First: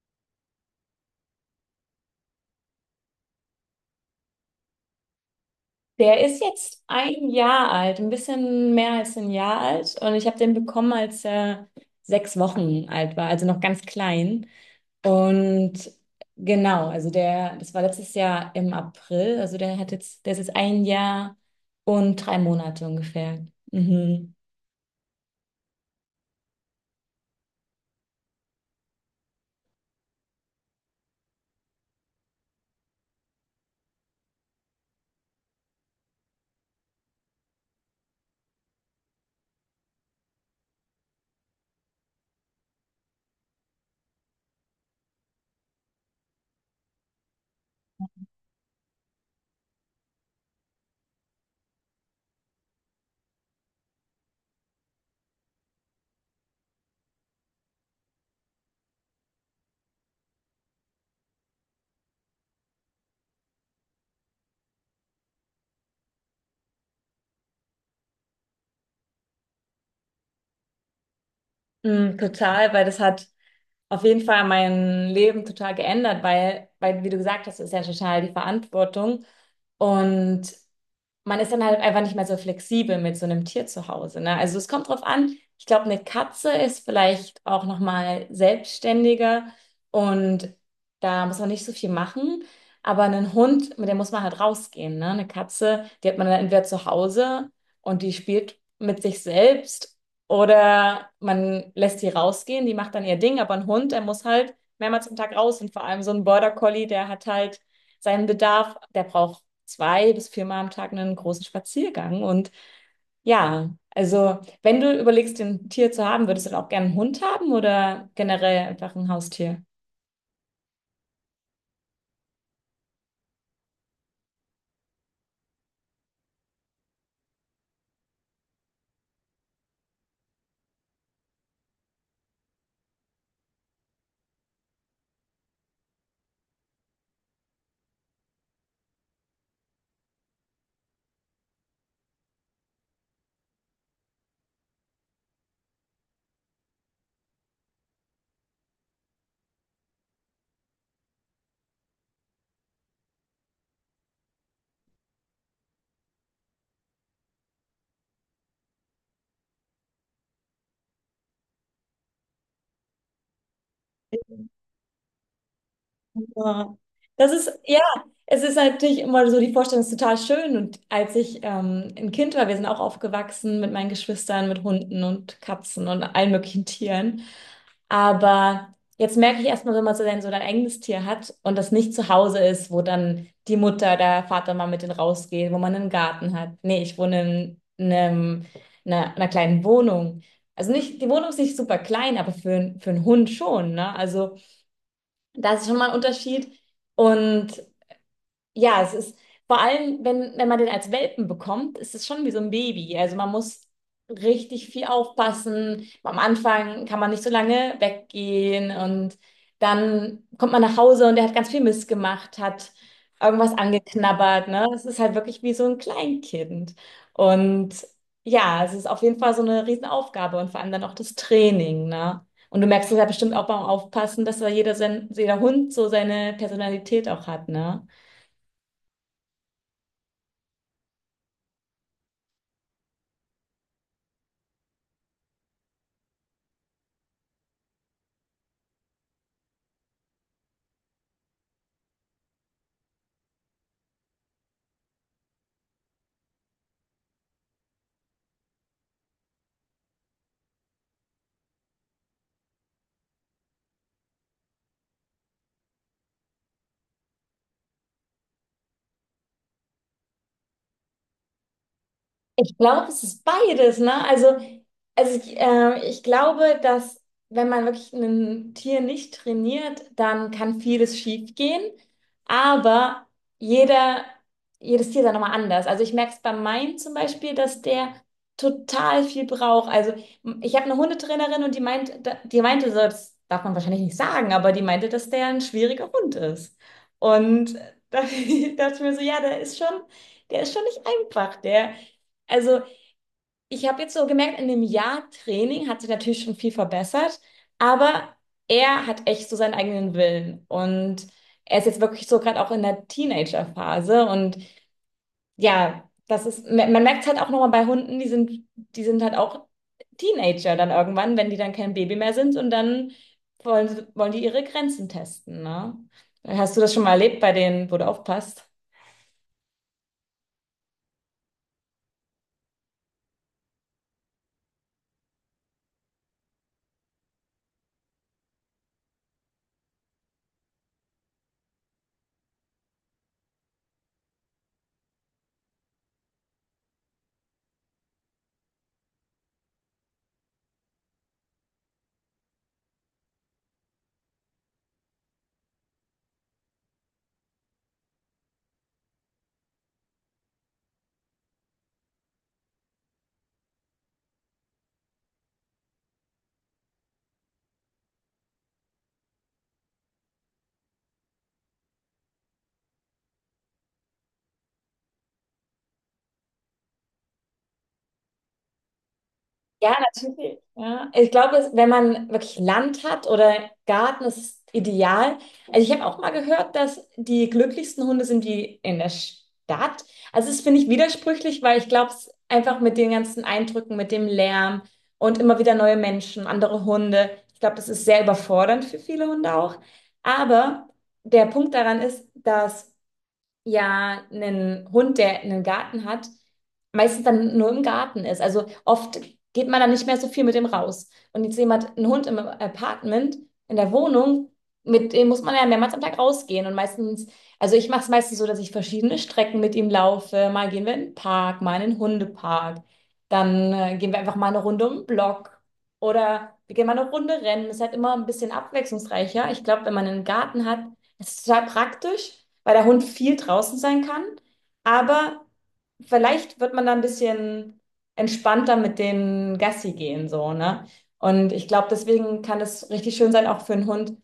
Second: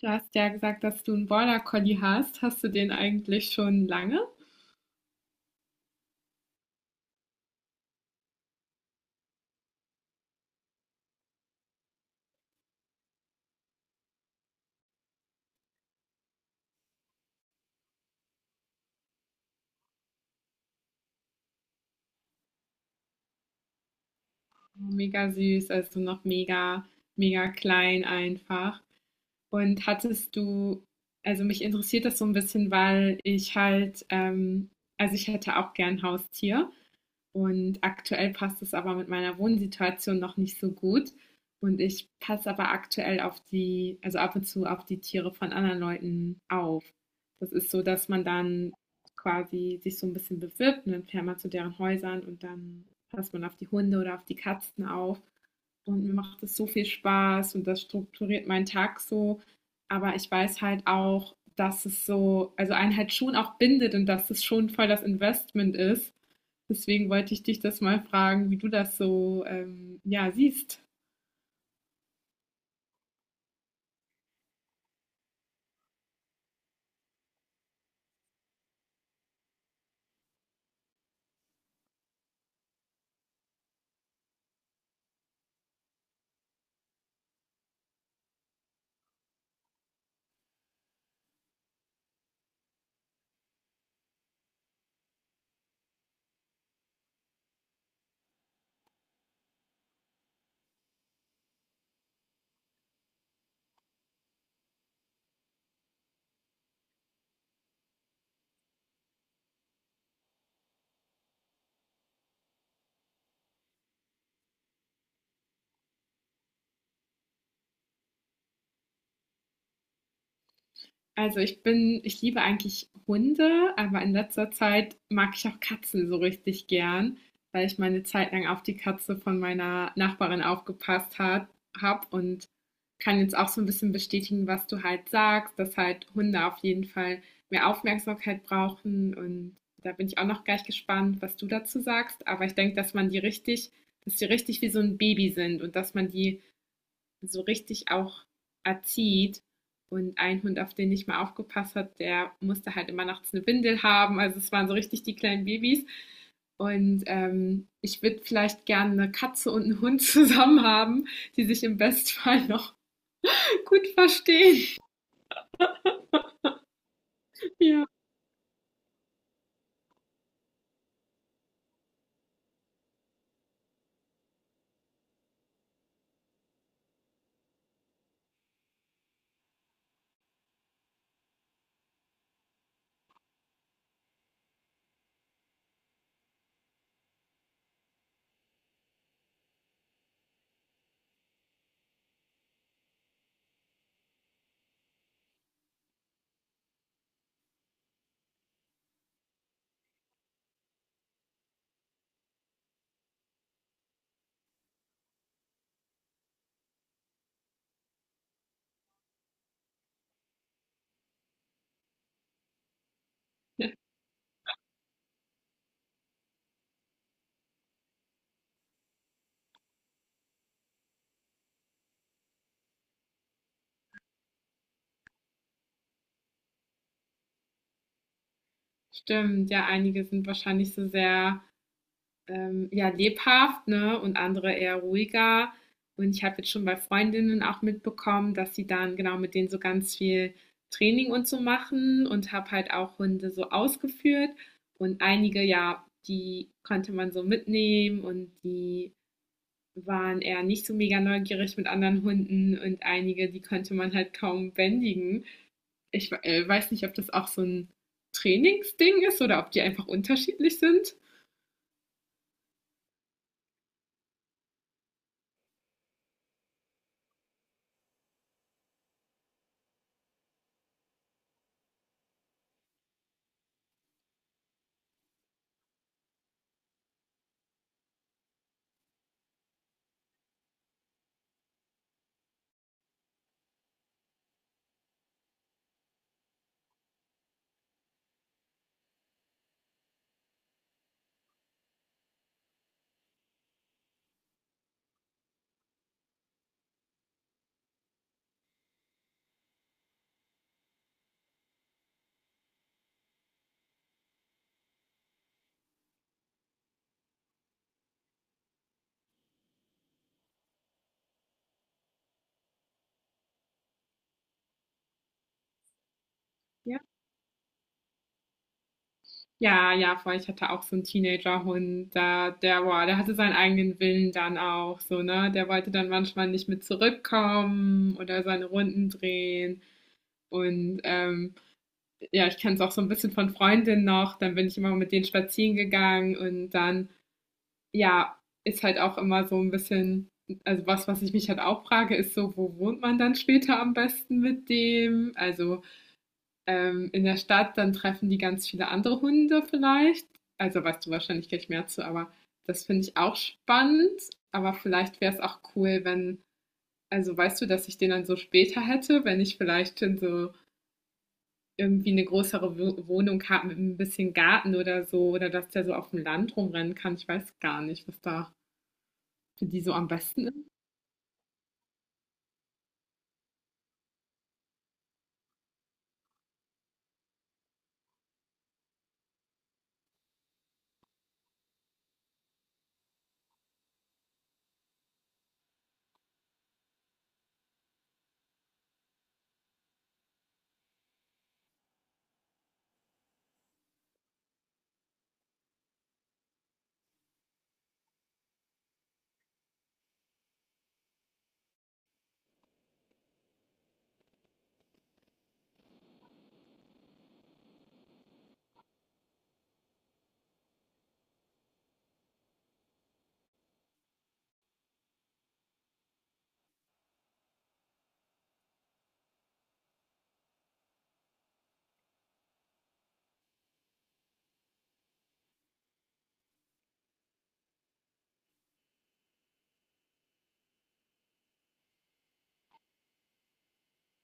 Du hast ja gesagt, dass du einen Border Collie hast. Hast du den eigentlich schon lange? Der ist jetzt 1 Jahr alt, ein bisschen mehr als 1 Jahr alt. Und ich habe den bekommen, als er 6 Wochen alt war, also noch ganz klein. Und genau, also das war letztes Jahr im April. Also der ist jetzt 1 Jahr und 3 Monate ungefähr. Mhm. Mega süß, also noch mega, mega klein einfach. Und hattest du, also mich interessiert das so ein bisschen, weil ich halt, also ich hätte auch gern Haustier. Und aktuell passt es aber mit meiner Wohnsituation noch nicht so gut. Und ich passe aber aktuell auf die, also ab und zu auf die Tiere von anderen Leuten auf. Das ist so, dass man dann quasi sich so ein bisschen bewirbt und dann fährt man zu deren Häusern und dann passt man auf die Hunde oder auf die Katzen auf. Und mir macht es so viel Spaß und das strukturiert meinen Tag so. Aber ich weiß halt auch, dass es so, also einen halt schon auch bindet und dass es schon voll das Investment ist. Deswegen wollte ich dich das mal fragen, wie du das so ja, siehst. Mm, total, weil das hat auf jeden Fall mein Leben total geändert, weil, wie du gesagt hast, ist ja total die Verantwortung. Und man ist dann halt einfach nicht mehr so flexibel mit so einem Tier zu Hause, ne? Also es kommt drauf an. Ich glaube, eine Katze ist vielleicht auch noch mal selbstständiger und da muss man nicht so viel machen. Aber einen Hund, mit dem muss man halt rausgehen, ne? Eine Katze, die hat man dann entweder zu Hause und die spielt mit sich selbst oder man lässt sie rausgehen, die macht dann ihr Ding. Aber ein Hund, der muss halt mehrmals am Tag raus und vor allem so ein Border Collie, der hat halt seinen Bedarf, der braucht 2 bis 4 Mal am Tag einen großen Spaziergang. Und ja, also wenn du überlegst, ein Tier zu haben, würdest du dann auch gerne einen Hund haben oder generell einfach ein Haustier? Also ich bin, ich liebe eigentlich Hunde, aber in letzter Zeit mag ich auch Katzen so richtig gern, weil ich meine Zeit lang auf die Katze von meiner Nachbarin aufgepasst hat, habe und kann jetzt auch so ein bisschen bestätigen, was du halt sagst, dass halt Hunde auf jeden Fall mehr Aufmerksamkeit brauchen und da bin ich auch noch gleich gespannt, was du dazu sagst. Aber ich denke, dass man die richtig, dass die richtig wie so ein Baby sind und dass man die so richtig auch erzieht. Und ein Hund, auf den ich mal aufgepasst hat, der musste halt immer nachts eine Windel haben. Also es waren so richtig die kleinen Babys. Und ich würde vielleicht gerne eine Katze und einen Hund zusammen haben, die sich im Bestfall noch gut verstehen. Ja. Das ist, ja, Ja. es ist natürlich immer so, die Vorstellung ist total schön. Und als ich ein Kind war, wir sind auch aufgewachsen mit meinen Geschwistern, mit Hunden und Katzen und allen möglichen Tieren. Aber jetzt merke ich erstmal, wenn man so sein, so dein eigenes Tier hat und das nicht zu Hause ist, wo dann die Mutter, der Vater mal mit denen rausgeht, wo man einen Garten hat. Nee, ich wohne in, einer kleinen Wohnung. Also nicht, die Wohnung ist nicht super klein, aber für einen Hund schon, ne? Also da ist schon mal ein Unterschied. Und ja, es ist vor allem, wenn man den als Welpen bekommt, ist es schon wie so ein Baby. Also man muss richtig viel aufpassen. Am Anfang kann man nicht so lange weggehen und dann kommt man nach Hause und der hat ganz viel Mist gemacht, hat irgendwas Ja, angeknabbert, ne? Es ist halt wirklich wie so ein Kleinkind. Und ja, es ist auf jeden Fall so eine Riesenaufgabe und vor allem dann auch das Training, ne? Und du merkst es ja bestimmt auch beim Aufpassen, dass da jeder Hund so seine Personalität auch hat, ne? stimmt, ja, einige sind wahrscheinlich so sehr ja, lebhaft, ne, und andere eher ruhiger. Und ich habe jetzt schon bei Freundinnen auch mitbekommen, dass sie dann genau mit denen so ganz viel Training und so machen und habe halt auch Hunde so ausgeführt. Und einige, ja, die konnte man so mitnehmen und die waren eher nicht so mega neugierig mit anderen Hunden und einige, die konnte man halt kaum bändigen. Ich weiß nicht, ob das auch so ein Trainingsding ist oder ob die einfach unterschiedlich sind. Ich glaube, es ist beides, ne? Also ich, ich glaube, dass wenn man wirklich ein Tier nicht trainiert, dann kann vieles schief gehen. Aber jeder, jedes Tier ist ja nochmal anders. Also ich merke es bei meinem zum Beispiel, dass der total viel braucht. Also ich habe eine Hundetrainerin und die meinte so, das darf man wahrscheinlich nicht sagen, aber die meinte, dass der ein schwieriger Hund ist. Und da dachte ich mir so, ja, der ist schon nicht einfach. Also, ich habe jetzt so gemerkt, in dem Jahr Training hat sich natürlich schon viel verbessert, aber er hat echt so seinen eigenen Willen und er ist jetzt wirklich so gerade auch in der Teenagerphase und ja, das ist, man merkt es halt auch nochmal bei Hunden, die sind halt auch Teenager dann irgendwann, wenn die dann kein Baby mehr sind und dann wollen die ihre Grenzen testen, ne? Hast du das Ja. schon mal erlebt bei denen, wo du aufpasst? Ja, ja, voll. Ich hatte auch so einen Teenagerhund, da der boah, der hatte seinen eigenen Willen dann auch so, ne? Der wollte dann manchmal nicht mit zurückkommen oder seine Runden drehen. Und, ja, ich kenn's auch so ein bisschen von Freundinnen noch, dann bin ich immer mit denen spazieren gegangen und dann, ja, ist halt auch immer so ein bisschen, also was, was ich mich halt auch frage, ist so: „Wo wohnt man dann später am besten mit dem?“ Also in der Stadt, dann treffen die ganz viele andere Hunde vielleicht. Also weißt du wahrscheinlich gleich mehr zu, aber das finde ich auch spannend. Aber vielleicht wäre es auch cool, wenn, also weißt du, dass ich den dann so später hätte, wenn ich vielleicht schon so irgendwie eine größere Wohnung habe mit ein bisschen Garten oder so, oder dass der so auf dem Land rumrennen kann. Ich weiß gar nicht, was da für die so Ja, am besten natürlich. ist. Ja. Ich glaube, wenn man wirklich Land hat oder Garten, das ist es ideal. Also ich habe auch mal gehört, dass die glücklichsten Hunde sind die in der Stadt. Also es finde ich widersprüchlich, weil ich glaube, es einfach mit den ganzen Eindrücken, mit dem Lärm und immer wieder neue Menschen, andere Hunde. Ich glaube, das ist sehr überfordernd für viele Hunde auch. Aber der Punkt daran ist, dass ja einen Hund, der einen Garten hat, meistens dann nur im Garten ist. Also oft geht man dann nicht mehr so viel mit dem raus. Und jetzt jemand, einen Hund im Apartment, in der Wohnung, mit dem muss man ja mehrmals am Tag rausgehen. Und meistens, also ich mache es meistens so, dass ich verschiedene Strecken mit ihm laufe. Mal gehen wir in den Park, mal in den Hundepark. Dann gehen wir einfach mal eine Runde um den Block. Oder wir gehen mal eine Runde rennen. Das ist halt immer ein bisschen abwechslungsreicher. Ich glaube, wenn man einen Garten hat, das ist total praktisch, weil der Hund viel draußen sein kann. Aber vielleicht wird man da ein bisschen entspannter mit den Gassi gehen, so, ne? Und ich glaube, deswegen kann es richtig schön sein, auch für einen Hund,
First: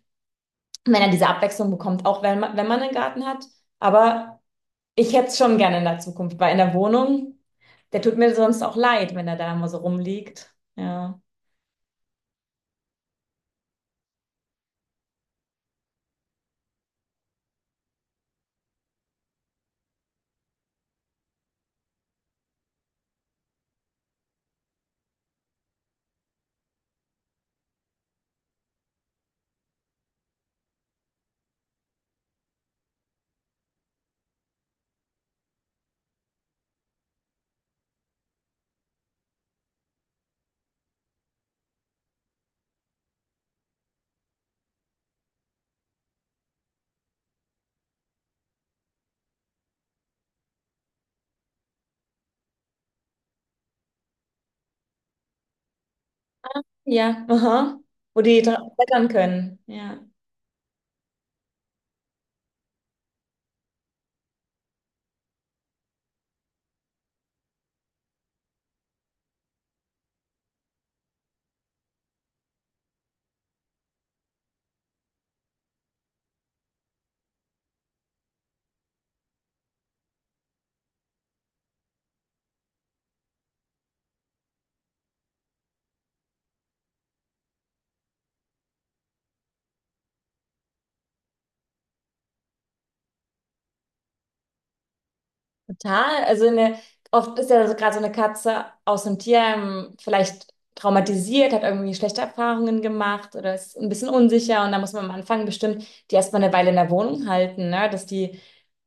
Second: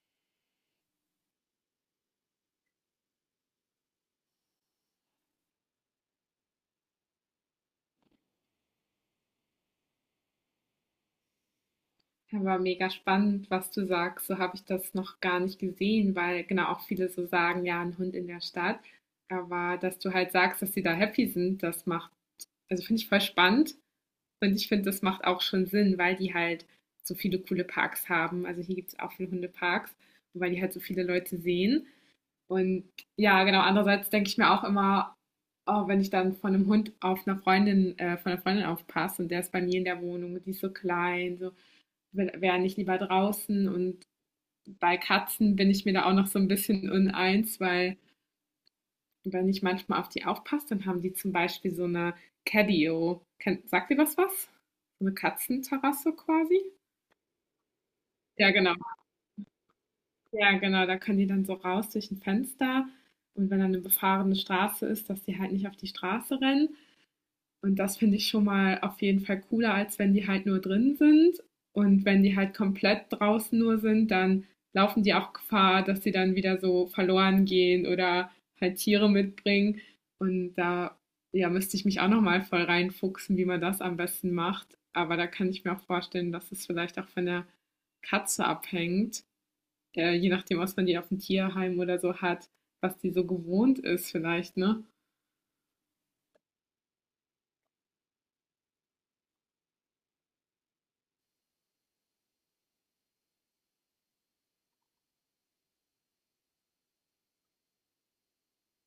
wenn er diese Abwechslung bekommt, auch wenn wenn man einen Garten hat. Aber ich hätte es schon gerne in der Zukunft, weil in der Wohnung, der tut mir sonst auch leid, wenn er da immer so rumliegt. Ja. Aber mega spannend, was du sagst. So habe ich das noch gar nicht gesehen, weil genau auch viele so sagen, ja, ein Hund in der Stadt. Aber dass du halt sagst, dass sie da happy sind, das macht, also finde ich voll spannend. Und ich finde, das macht auch schon Sinn, weil die halt so viele coole Parks haben. Also hier gibt es auch viele Hundeparks, und weil die halt so viele Leute sehen. Und ja, genau, andererseits denke ich mir auch immer, oh, wenn ich dann von einem Hund auf einer Freundin, von einer Freundin aufpasse und der ist bei mir in der Wohnung und die ist so klein, so, wäre nicht lieber draußen. Und bei Katzen bin ich mir da auch noch so ein bisschen uneins, weil wenn ich manchmal auf die aufpasse, dann haben die zum Beispiel so eine Catio. Sagt ihr das was? So eine Katzenterrasse quasi? Ja, aha. Wo die Ja, genau. klettern können. Ja. Ja, genau. Da können die dann so raus durch ein Fenster. Und wenn dann eine befahrene Straße ist, dass die halt nicht auf die Straße rennen. Und das finde ich schon mal auf jeden Fall cooler, als wenn die halt nur drin sind. Und wenn die halt komplett draußen nur sind, dann laufen die auch Gefahr, dass sie dann wieder so verloren gehen oder halt Tiere mitbringen. Und da, ja, müsste ich mich auch nochmal voll reinfuchsen, wie man das am besten macht. Aber da kann ich mir auch vorstellen, dass es vielleicht auch von der Katze abhängt, je nachdem, was man die auf dem Tierheim oder so hat, was die so gewohnt ist vielleicht, ne? Total. Also oft ist ja so gerade so eine Katze aus einem Tierheim vielleicht traumatisiert, hat irgendwie schlechte Erfahrungen gemacht oder ist ein bisschen unsicher und da muss man am Anfang bestimmt die erstmal eine Weile in der Wohnung halten, ne? Dass die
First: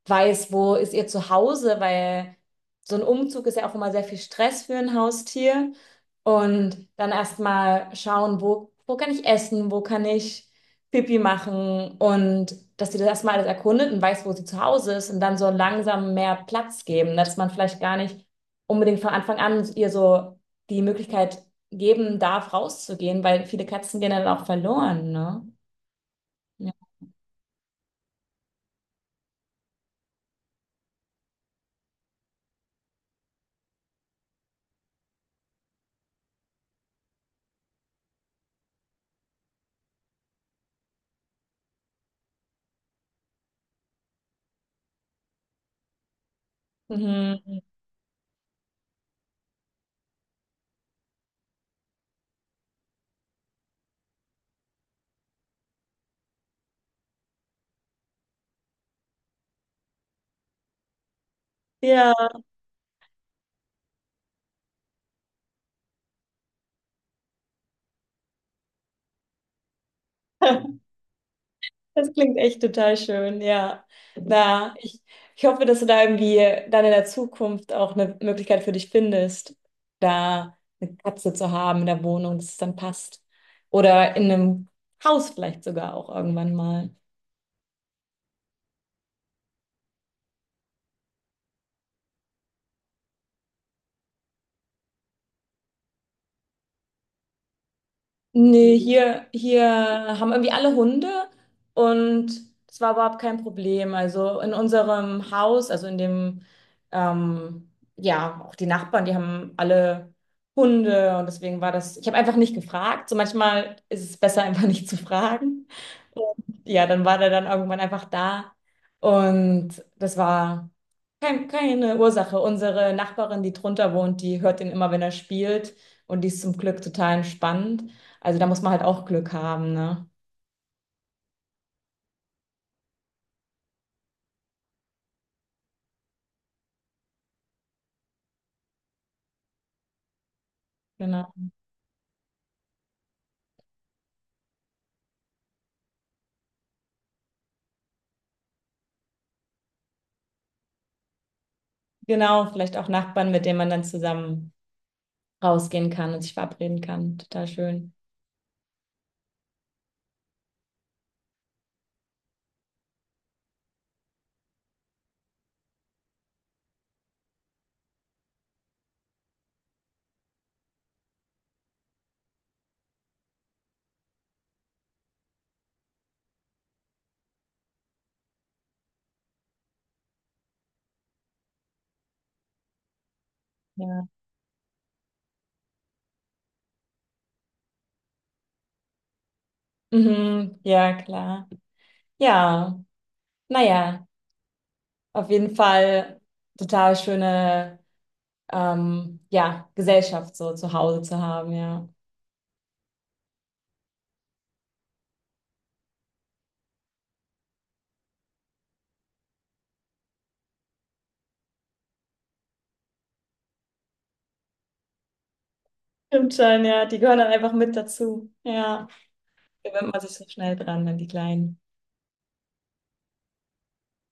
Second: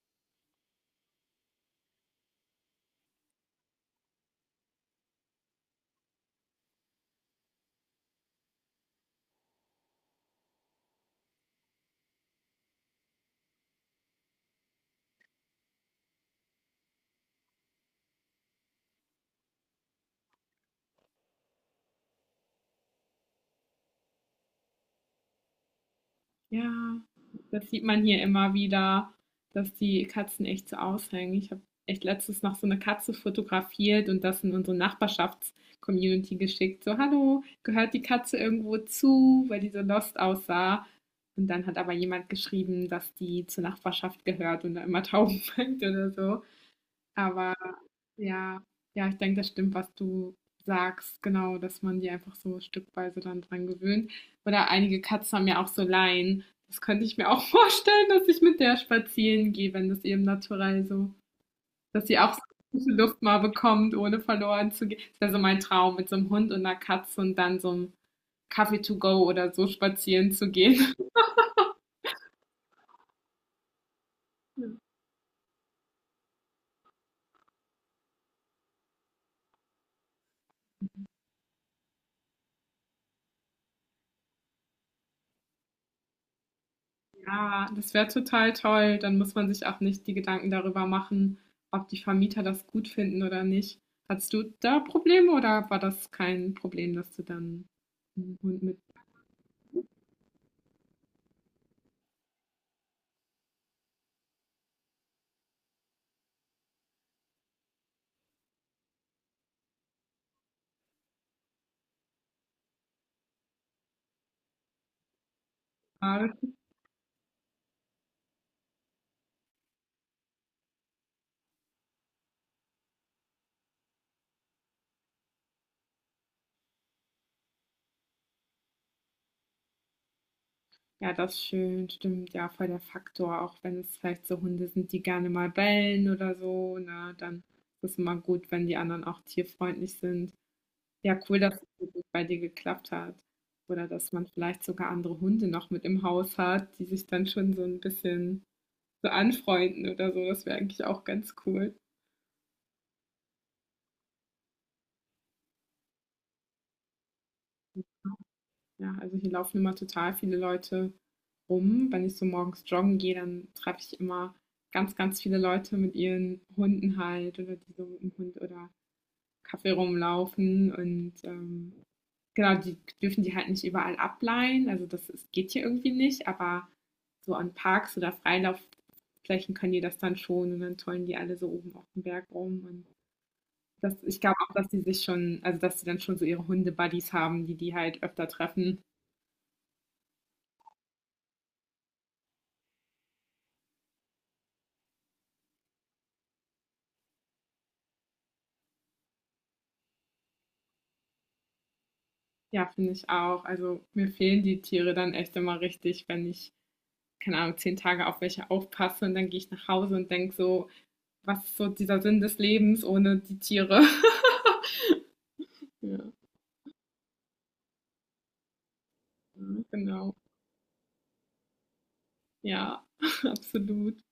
weiß, wo ist ihr Zuhause, weil so ein Umzug ist ja auch immer sehr viel Stress für ein Haustier und dann erstmal schauen, wo kann ich essen, wo kann ich Pipi machen und dass sie das erstmal alles erkundet und weiß, wo sie zu Hause ist und dann so langsam mehr Platz geben, dass man vielleicht gar nicht unbedingt von Anfang an ihr so die Möglichkeit geben darf, rauszugehen, weil viele Katzen gehen dann auch verloren, ne? Ja. Ja, das sieht man hier immer wieder, dass die Katzen echt so aushängen. Ich habe echt letztens noch so eine Katze fotografiert und das in unsere Nachbarschafts-Community geschickt. So: „Hallo, gehört die Katze irgendwo zu?“, weil die so lost aussah. Und dann hat aber jemand geschrieben, dass die zur Nachbarschaft gehört und da immer Tauben fängt oder so. Aber Mhm. ja, ja, ich denke, das stimmt, was du sagst, genau, dass man die einfach so stückweise dann dran gewöhnt. Oder einige Katzen haben ja auch so Leinen. Das könnte ich mir auch vorstellen, dass ich mit der spazieren gehe, wenn das eben naturell so, dass Ja. sie auch so gute Luft mal bekommt, ohne verloren zu gehen. Das wäre so mein Traum, mit so einem Hund und einer Katze und dann so einem Kaffee to go oder so spazieren zu gehen. Das klingt echt total schön, ja. Na, ich, ich hoffe, dass du da irgendwie dann in der Zukunft auch eine Möglichkeit für dich findest, da eine Katze zu haben in der Wohnung, dass es dann passt. Oder in einem Haus vielleicht sogar auch irgendwann mal. Ja, das wäre total toll. Dann muss man sich auch nicht die Gedanken darüber machen, ob die Vermieter das gut finden oder nicht. Hattest du da Probleme oder war das kein Problem, dass du dann einen Hund Nee, mit hier haben irgendwie alle Hunde und das war überhaupt kein Problem. Also in unserem Haus, also in dem, ähm, ja, auch die Nachbarn, die haben alle Hunde und deswegen war das, ich habe einfach nicht gefragt. So manchmal ist es besser, einfach nicht zu fragen. Und hattest? ja, dann war der dann irgendwann einfach da und das war. Keine Ursache. Unsere Nachbarin, die drunter wohnt, die hört ihn immer, wenn er spielt. Und die ist zum Glück total entspannt. Also da muss man halt auch Glück haben, ne? Ja, das ist schön, stimmt. Ja, voll der Faktor, auch wenn es vielleicht so Hunde sind, die gerne mal bellen oder so, ne, dann ist es immer gut, wenn die anderen auch tierfreundlich sind. Ja, Genau. cool, dass es so gut bei dir geklappt hat. Oder dass man vielleicht sogar andere Hunde noch mit im Haus hat, die sich dann schon so ein bisschen so anfreunden oder so. Das wäre eigentlich auch ganz cool. Genau, vielleicht auch Nachbarn, mit denen man dann zusammen rausgehen kann und sich verabreden kann. Total schön. Ja, also hier laufen immer total viele Leute rum. Wenn ich so morgens joggen gehe, dann treffe ich immer ganz, ganz viele Leute mit ihren Hunden halt oder die so mit dem Hund oder Kaffee rumlaufen und genau, die dürfen die halt nicht überall ableihen. Also das ist, geht hier irgendwie nicht, aber so an Parks oder Freilaufflächen können die das dann schon und dann tollen die alle so oben auf dem Berg rum und das, Ja. ich glaube auch, dass die sich schon, also, dass sie dann schon so ihre Hunde-Buddies haben, die die halt öfter treffen. Mhm, ja, klar. Ja, naja, auf jeden Fall total schöne ja, Gesellschaft so zu Hause zu haben, ja. Ja, finde ich auch. Also, mir fehlen die Tiere dann echt immer richtig, wenn ich, keine Ahnung, 10 Tage auf welche aufpasse und dann gehe ich nach Hause und denke so: „Was ist so dieser Sinn des Lebens ohne die Tiere?“ Ja, Stimmt schon, ja. Die gehören dann einfach mit dazu. Ja. gewöhnt man sich genau. so schnell dran an die kleinen Ja, absolut.